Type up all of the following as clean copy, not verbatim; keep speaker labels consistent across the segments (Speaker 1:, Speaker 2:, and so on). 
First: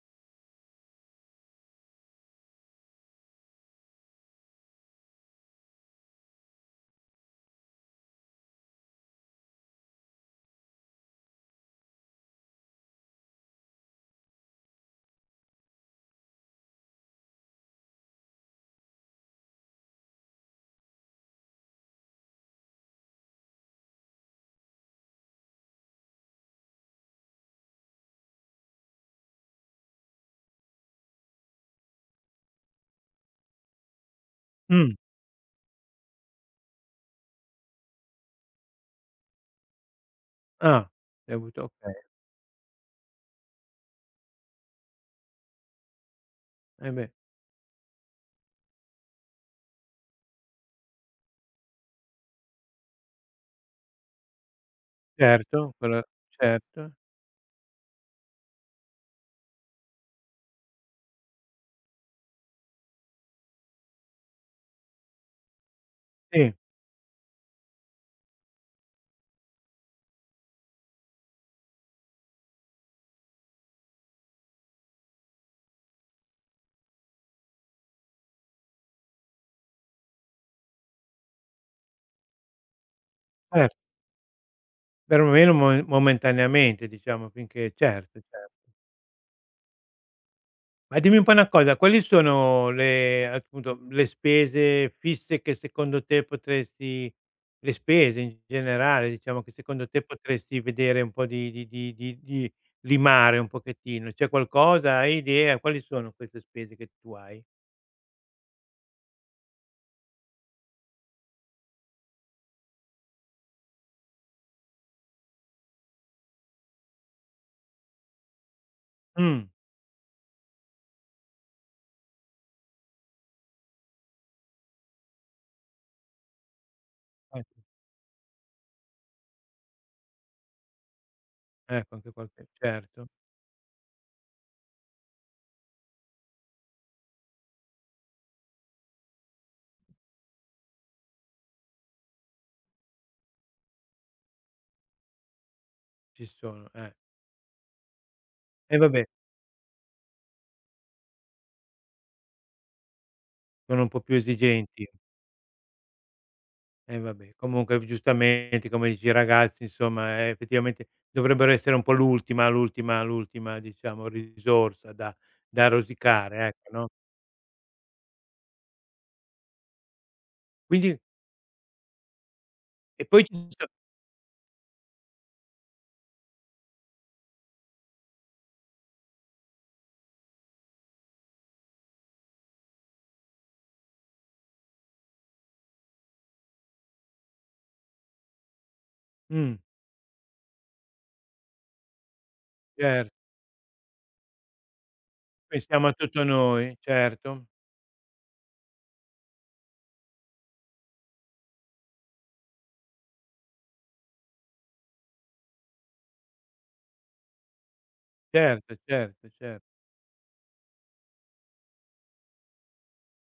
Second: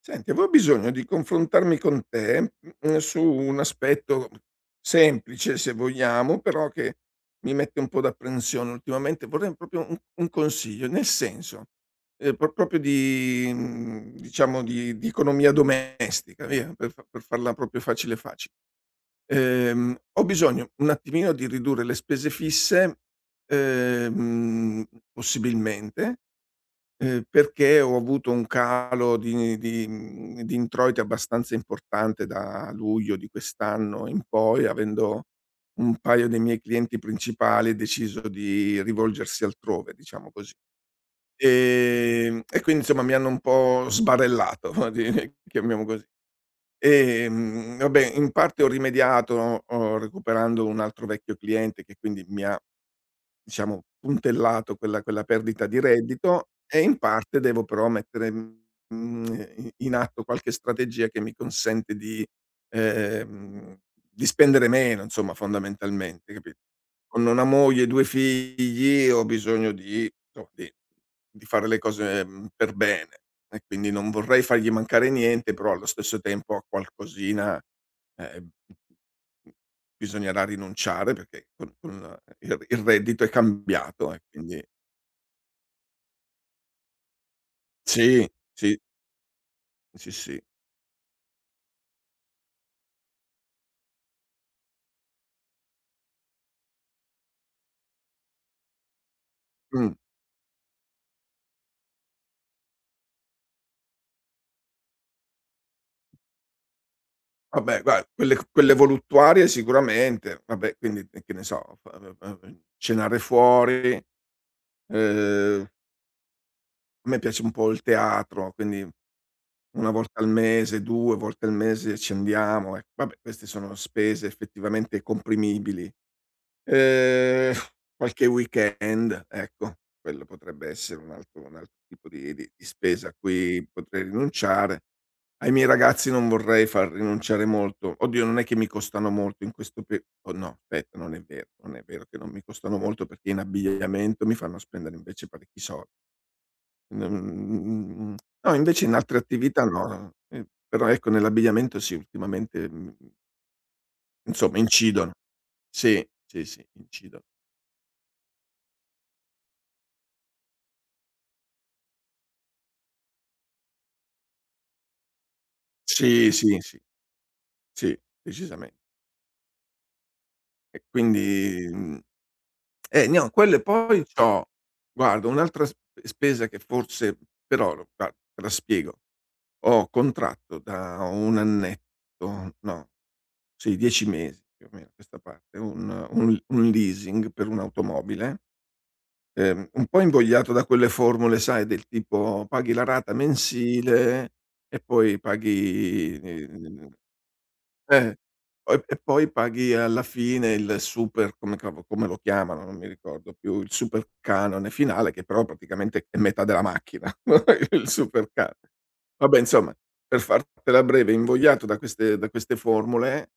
Speaker 1: Senti, avevo bisogno di confrontarmi con te, mhmm, su un aspetto semplice, se vogliamo, però che mi mette un po' d'apprensione ultimamente. Vorrei proprio un consiglio, nel senso, proprio di diciamo di economia domestica, via, per fa per farla proprio facile, facile. Ho bisogno un attimino di ridurre le spese fisse, ehm, possibilmente. Perché ho avuto un calo di di introiti abbastanza importante da luglio di quest'anno in poi,
Speaker 2: Mh.
Speaker 1: avendo un paio dei miei clienti principali deciso di rivolgersi altrove, diciamo così.
Speaker 2: Ah, hai avuto, okay.
Speaker 1: E quindi insomma mi hanno un po' sbarellato, chiamiamo così.
Speaker 2: Eh beh,
Speaker 1: Vabbè, in parte ho rimediato, recuperando un altro vecchio cliente che quindi mi ha diciamo, puntellato quella perdita
Speaker 2: certo,
Speaker 1: di
Speaker 2: quella,
Speaker 1: reddito e
Speaker 2: certo.
Speaker 1: in parte devo però mettere, mhmm, i in atto qualche strategia che mi consente ehm, di spendere meno insomma fondamentalmente, capi.
Speaker 2: Sì,
Speaker 1: Con una moglie e 2 figli ho bisogno di insomma di fare le cose, mhmm, per bene e quindi non vorrei fargli mancare niente, però allo stesso tempo ho qualcosina, ehm, bisognerà rinunciare perché con il reddito è
Speaker 2: cer
Speaker 1: cambiato e quindi
Speaker 2: perlomeno mo momentaneamente, diciamo, finché, certo,
Speaker 1: sì,
Speaker 2: certo.
Speaker 1: sì, sì, sì.
Speaker 2: Ma dimmi un po' una cosa, quali sono le spese fisse che secondo te potresti, le spese in generale, diciamo, che secondo
Speaker 1: Mh.
Speaker 2: te potresti vedere un po' di limare un pochettino? C'è qualcosa? Hai idea? Quali sono queste spese che tu hai?
Speaker 1: Vabbè guarda quelle voluttuarie sicuramente, vabbè quindi che ne so, cenare fuori, ehm, a me piace un po' il teatro, quindi
Speaker 2: Mh.
Speaker 1: 1 volta al mese, 2 volte al mese ci andiamo, ecco. Vabbè queste sono spese effettivamente comprimibili. Ehm,
Speaker 2: Ecco,
Speaker 1: Qualche weekend, ecco, quello potrebbe essere un altro
Speaker 2: ecco,
Speaker 1: tipo
Speaker 2: anche qualche,
Speaker 1: di
Speaker 2: certo,
Speaker 1: spesa a cui potrei rinunciare. Ai miei ragazzi non vorrei far rinunciare molto. Oddio, non è che mi costano molto in questo pe oh no, aspetta, non è vero, non è vero che non mi costano molto perché in abbigliamento mi fanno spendere invece parecchi soldi.
Speaker 2: ci sono, eh.
Speaker 1: Mhmm, no,
Speaker 2: E
Speaker 1: invece in
Speaker 2: vabbè,
Speaker 1: altre attività no, però ecco nell'abbigliamento sì, ultimamente, mhmm,
Speaker 2: sono un po' più
Speaker 1: insomma
Speaker 2: esigenti.
Speaker 1: incidono. Sì, sì, sì,
Speaker 2: E
Speaker 1: incidono.
Speaker 2: vabbè, comunque giustamente come dici i ragazzi, insomma, effettivamente dovrebbero essere un po' l'ultima diciamo risorsa da
Speaker 1: Sì,
Speaker 2: rosicare,
Speaker 1: sì,
Speaker 2: ecco,
Speaker 1: sì.
Speaker 2: no,
Speaker 1: Sì, decisamente. E
Speaker 2: quindi
Speaker 1: quindi, mhmm,
Speaker 2: e poi
Speaker 1: no,
Speaker 2: ci
Speaker 1: quello e
Speaker 2: so
Speaker 1: poi c'ho, guarda, un'altra s spesa che forse, però lo guarda, te la spiego. Ho contratto da 1 annetto, no, sì, 10 mesi più o meno a questa parte, un leasing per un'automobile,
Speaker 2: mh,
Speaker 1: un po' invogliato da quelle formule, sai, del tipo paghi la
Speaker 2: cer
Speaker 1: rata mensile e poi
Speaker 2: pensiamo a
Speaker 1: paghi
Speaker 2: tutto noi,
Speaker 1: ehm.
Speaker 2: certo,
Speaker 1: Eh, poi paghi alla fine il super come cavo come lo chiamano, non mi ricordo più, il super canone finale che però praticamente è metà della macchina, il super ca
Speaker 2: certo, certo,
Speaker 1: vabbè
Speaker 2: cer
Speaker 1: insomma, per fartela breve, invogliato da queste formule,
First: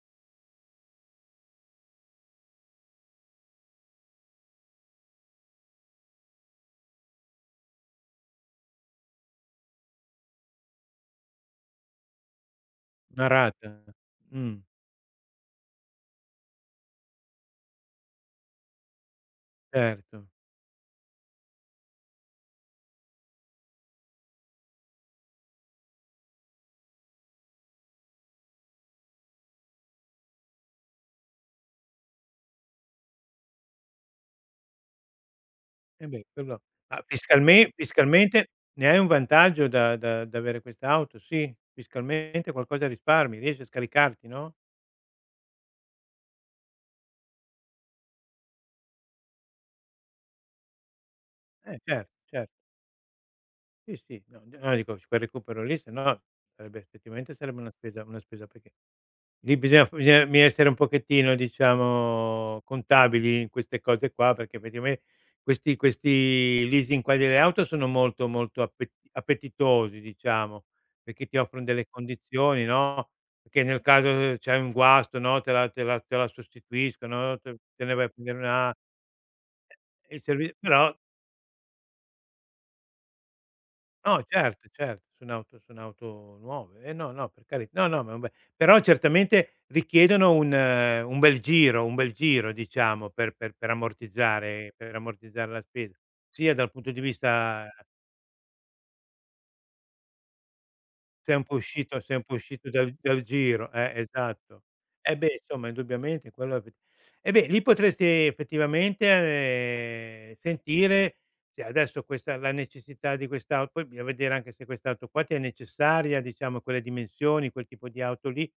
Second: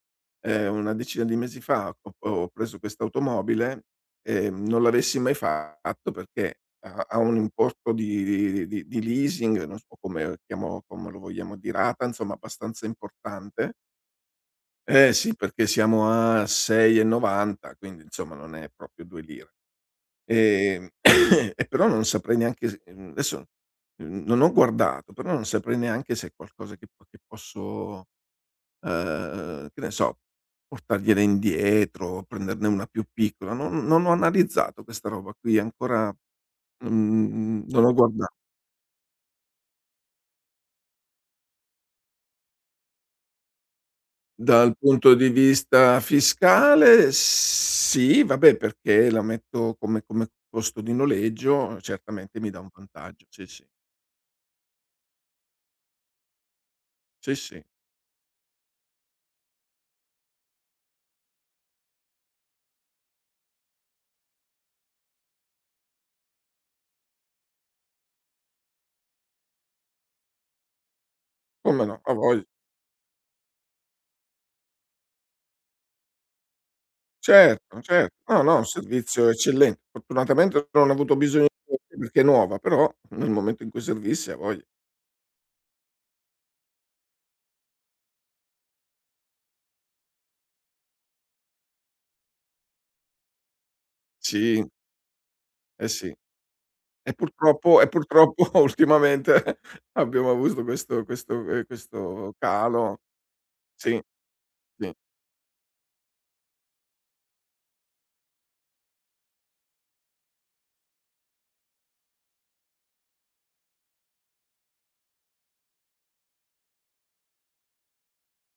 Speaker 1: una decina di mesi fa ho preso quest'automobile, non l'avessi mai fatto perché ha un importo di leasing, non so come chiamo come lo vogliamo di rata, insomma abbastanza
Speaker 2: una
Speaker 1: importante.
Speaker 2: rata. Mh,
Speaker 1: Eh sì, perché siamo a 6,90, quindi insomma non è proprio 2 lire.
Speaker 2: certo.
Speaker 1: Ehm, e però non saprei neanche adesso, mhmm, non ho guardato, però non saprei neanche se è qualcosa che posso, che ne so, portargliela indietro, prenderne una più piccola. Non ho analizzato questa roba qui,
Speaker 2: Eh
Speaker 1: ancora,
Speaker 2: beh, quello ma
Speaker 1: mhmm,
Speaker 2: fiscalme
Speaker 1: non ho guarda.
Speaker 2: Fiscalmente ne hai un vantaggio da d'avere quest'auto? Sì, fiscalmente qualcosa risparmi, riesci a scaricarti, no,
Speaker 1: Dal punto di vista fiscale sì, vabbè perché la metto come come costo di
Speaker 2: eh
Speaker 1: noleggio,
Speaker 2: certo,
Speaker 1: certamente mi dà
Speaker 2: certo.
Speaker 1: un vantaggio, sì, sì.
Speaker 2: Sì, sì, no, no, dico quel recupero lì, sennò sarebbe effettivamente,
Speaker 1: Sì,
Speaker 2: sarebbe
Speaker 1: sì,
Speaker 2: una spesa, una spesa peche lì bisogna, bisogna mi essere un pochettino, diciamo, contabili in queste cose qua, perché effettivamente questi leasing qua delle auto sono molto, molto appetitosi, diciamo, perché ti offrono
Speaker 1: come
Speaker 2: delle
Speaker 1: no, ha voglia.
Speaker 2: condizioni, no, perché nel caso c'hai un guasto, no, te la sostituiscono,
Speaker 1: Certo,
Speaker 2: te ne vai a
Speaker 1: certo.
Speaker 2: prendere
Speaker 1: No, no, un
Speaker 2: una
Speaker 1: servizio eccellente.
Speaker 2: e il servi
Speaker 1: Fortunatamente non ho
Speaker 2: però
Speaker 1: avuto bisogno di niente perché è nuova, però nel momento in cui
Speaker 2: no,
Speaker 1: servisse, ha voglia.
Speaker 2: certo, certo, sono auto, sono auto nuove. No, no, per cari, no, no, ma vabbè. Però certamente richiedono un bel giro, diciamo, per
Speaker 1: Sì,
Speaker 2: ammortizzare, la
Speaker 1: eh
Speaker 2: spesa,
Speaker 1: sì.
Speaker 2: sia dal punto di
Speaker 1: E
Speaker 2: vista.
Speaker 1: purtroppo e purtroppo ultimamente abbiamo avuto questo
Speaker 2: Sei un po' uscito sei un po'
Speaker 1: questo
Speaker 2: uscito dal
Speaker 1: calo,
Speaker 2: giro,
Speaker 1: sì,
Speaker 2: esatto.
Speaker 1: sì,
Speaker 2: Eh beh, insomma indubbiamente quello effe E beh, lì potresti effettivamente, sentire se adesso questa la necessità di quest'au poi bisogna vedere anche se quest'auto qua ti è necessaria, diciamo quelle dimensioni, quel tipo di auto lì.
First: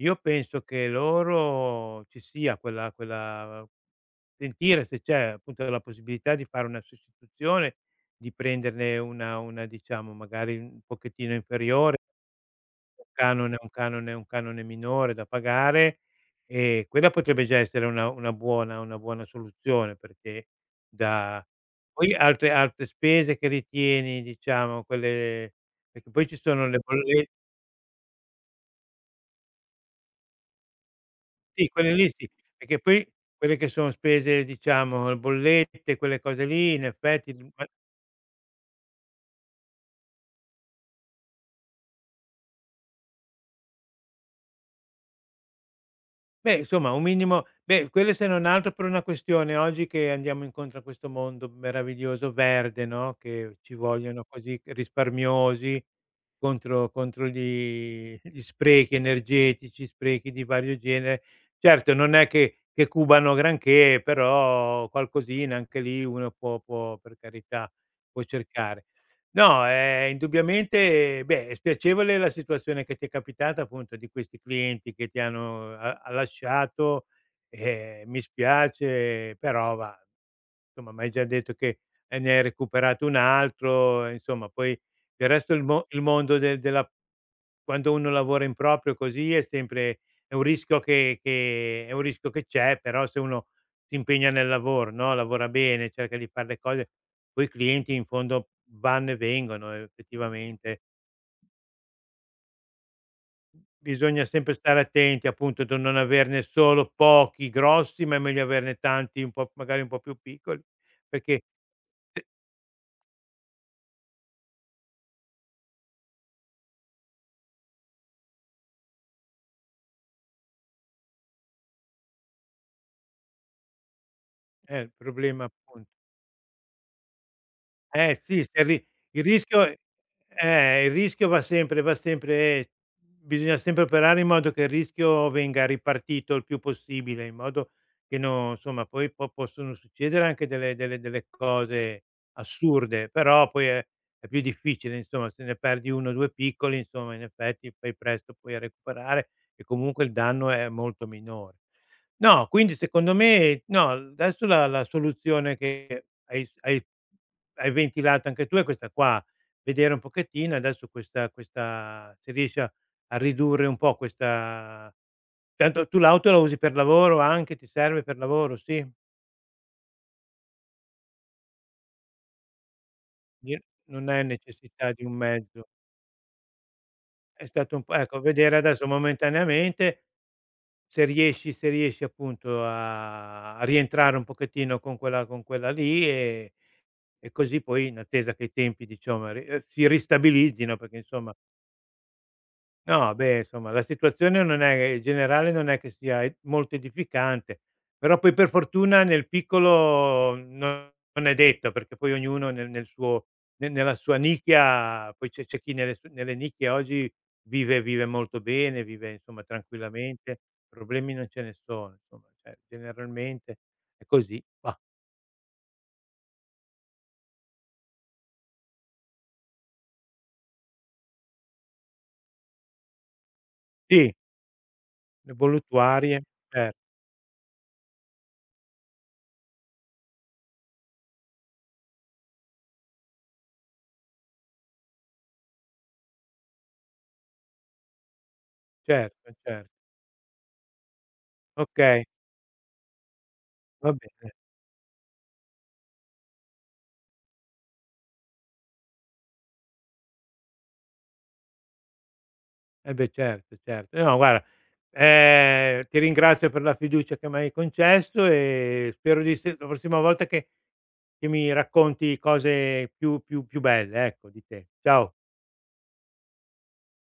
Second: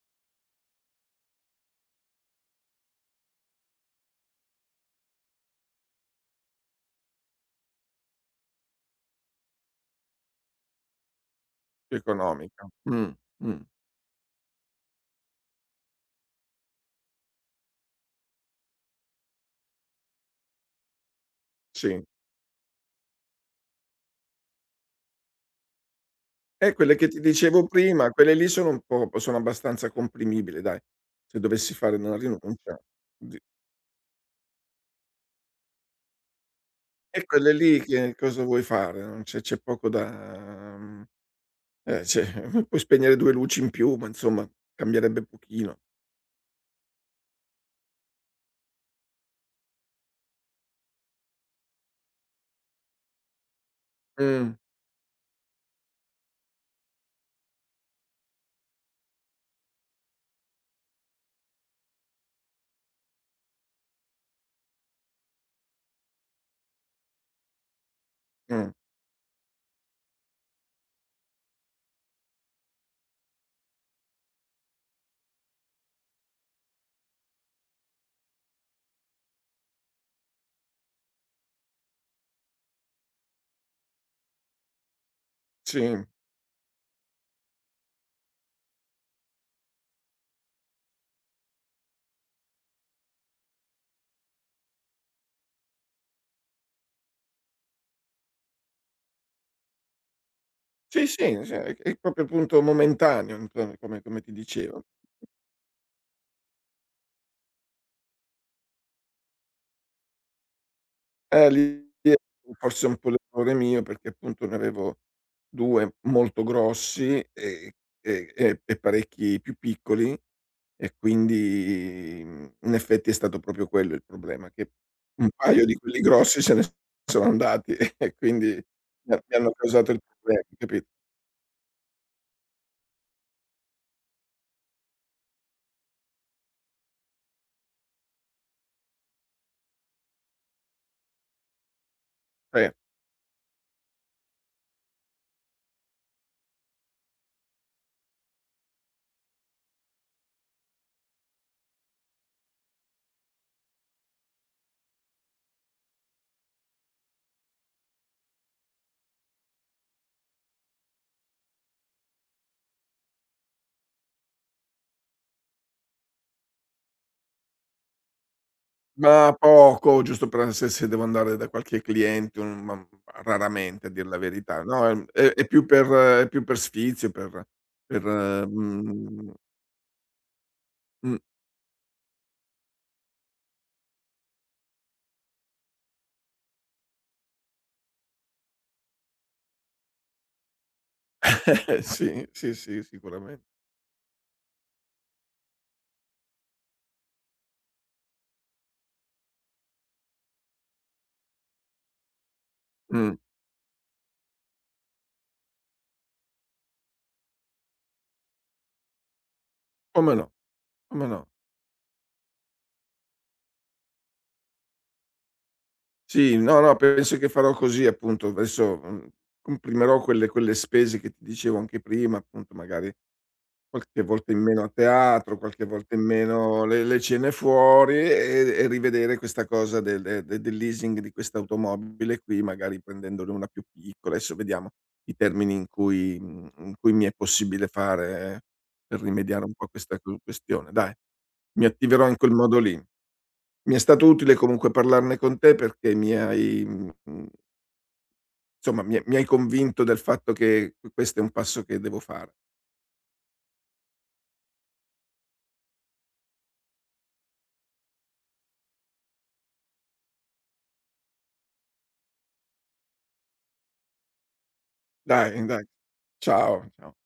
Speaker 2: Io penso che loro ci sia quella quella sentire se c'è appunto la possibilità di fare una sostituzione, di prenderne una, diciamo magari un pochettino inferiore,
Speaker 1: economico.
Speaker 2: canone
Speaker 1: Mh,
Speaker 2: un canone un canone minore da pagare, e quella potrebbe già essere una buona, una buona soluzione, perché da
Speaker 1: sì.
Speaker 2: poi altre, altre spese che ritieni, diciamo, quelle, perché poi ci sono le
Speaker 1: Quelle che ti
Speaker 2: bolle,
Speaker 1: dicevo prima, quelle lì sono un po', sono abbastanza comprimibili dai, se
Speaker 2: sì,
Speaker 1: dovessi
Speaker 2: quelle
Speaker 1: fare
Speaker 2: lì
Speaker 1: una
Speaker 2: sì, perché
Speaker 1: rinuncia.
Speaker 2: poi
Speaker 1: Di,
Speaker 2: quelle che sono spese, diciamo, bollette, quelle cose lì in
Speaker 1: e
Speaker 2: effetti.
Speaker 1: quelle lì che cosa vuoi fare? Non c'è, c'è poco da mhmm, cioè puoi spegnere 2 luci in più, ma insomma cambierebbe pochino.
Speaker 2: Beh, insomma, un minimo, beh, quello, se non altro, per una questione oggi che andiamo incontro a questo mondo meraviglioso verde, no, che ci vogliono
Speaker 1: Mh,
Speaker 2: così risparmiosi contro gli sprechi energetici, sprechi di vario genere. Certo, non è che cubano granché, però qualcosina anche lì uno può, per carità, può
Speaker 1: mh,
Speaker 2: cercare. No, indubbiamente, beh, è spiacevole la situazione che ti è capitata, appunto, di questi clienti che ti hanno ha ha lasciato, mi spiace, però va. Insomma, m'hai già detto che, ne hai recuperato un altro, e insomma poi del resto il
Speaker 1: sì.
Speaker 2: mondo della, quando uno lavora in proprio così, è sempre, è un rischio che è un rischio che c'è, però se uno si impegna nel lavoro, no, lavora bene, cerca di far le cose, poi i clienti in fondo vanno e vengono, effettivamente.
Speaker 1: Sì, sì, cioè è proprio appunto momentaneo, come come
Speaker 2: Bisogna
Speaker 1: ti
Speaker 2: sempre stare
Speaker 1: dicevo.
Speaker 2: attenti, appunto, da non averne solo pochi grossi, ma è meglio averne tanti, un po' magari un po' più piccoli, perché
Speaker 1: Lì è forse un po' l'errore mio, perché appunto ne avevo 2 molto grossi e parecchi più piccoli, e quindi, mhmm, in effetti è stato proprio quello il problema, che
Speaker 2: Il
Speaker 1: un
Speaker 2: problema
Speaker 1: paio di
Speaker 2: appunto
Speaker 1: quelli grossi se ne sono andati e
Speaker 2: eh sì,
Speaker 1: quindi
Speaker 2: se ri il
Speaker 1: mi hanno
Speaker 2: rischio,
Speaker 1: causato il problema, capito?
Speaker 2: il rischio va sempre, bisogna sempre operare in modo che il rischio venga ripartito il più possibile, in modo che non, insomma, poi po possono succedere anche delle cose
Speaker 1: Eh.
Speaker 2: assurde, però poi è più difficile, insomma, se ne perdi 1 o 2 piccoli, insomma, in effetti fai presto poi a recuperare, e comunque il danno è molto minore. No, quindi secondo me, no, adesso la soluzione che hai, hai ventilato anche tu è questa qua, vedere un pochettino adesso questa, se riesci a ridurre un po' questa, tanto tu l'auto la usi per lavoro anche? Ti serve per lavoro, sì?
Speaker 1: Ma poco, giusto per, se se devo andare da qualche cliente, un ma
Speaker 2: Di
Speaker 1: raramente a dir
Speaker 2: non
Speaker 1: la
Speaker 2: hai
Speaker 1: verità. No,
Speaker 2: necessità di un
Speaker 1: è
Speaker 2: mezzo.
Speaker 1: più per, è più per sfizio,
Speaker 2: È stato un po',
Speaker 1: per
Speaker 2: ecco, vedere adesso
Speaker 1: mhmm,
Speaker 2: momentaneamente se
Speaker 1: mh.
Speaker 2: riesci, appunto a rientrare un pochettino con quella, con quella lì, e così poi in attesa che i tempi, diciamo, ri si ristabilizzino, perché insomma.
Speaker 1: Sì, sì, sì,
Speaker 2: No, beh,
Speaker 1: sicuramen.
Speaker 2: insomma, la situazione non è che generale, non è che sia e molto edificante, però poi per fortuna nel piccolo non, non è detto, perché poi ognuno nel
Speaker 1: Mh,
Speaker 2: suo, ne nella sua nicchia, poi c'è chi nelle su nelle nicchie oggi vive, molto bene, vive insomma
Speaker 1: come no,
Speaker 2: tranquillamente,
Speaker 1: come
Speaker 2: problemi
Speaker 1: no.
Speaker 2: non ce ne sono, insomma, cioè generalmente è così. Mah,
Speaker 1: Sì, no, no, penso che farò così appunto. Adesso, mhmm, comprimerò quelle spese che ti dicevo anche prima, appunto magari qualche
Speaker 2: sì,
Speaker 1: volta in meno a
Speaker 2: le
Speaker 1: teatro, qualche volta in
Speaker 2: voluttuarie,
Speaker 1: meno
Speaker 2: cer
Speaker 1: le cene fuori e rivedere questa cosa del de de del leasing di questa automobile qui, magari prendendone una più piccola. Adesso vediamo i termini in cui mhmm, in cui mi è possibile fare, per
Speaker 2: certo,
Speaker 1: rimediare un po'
Speaker 2: cer
Speaker 1: a questa q questione. Dai, mi
Speaker 2: okay,
Speaker 1: attiverò in quel modo lì. Mi è
Speaker 2: va
Speaker 1: stato
Speaker 2: bene.
Speaker 1: utile comunque parlarne con te perché mi hai mhmm, insomma mi hai convinto del fatto che questo è un passo che devo fare.
Speaker 2: Eh beh, certo, certo. No guarda, ti ringrazio per la fiducia che m'hai concesso e spero di se la prossima volta che mi racconti cose più belle, ecco, di te. Ciao.
Speaker 1: Dai, dai. Ciao, ciao.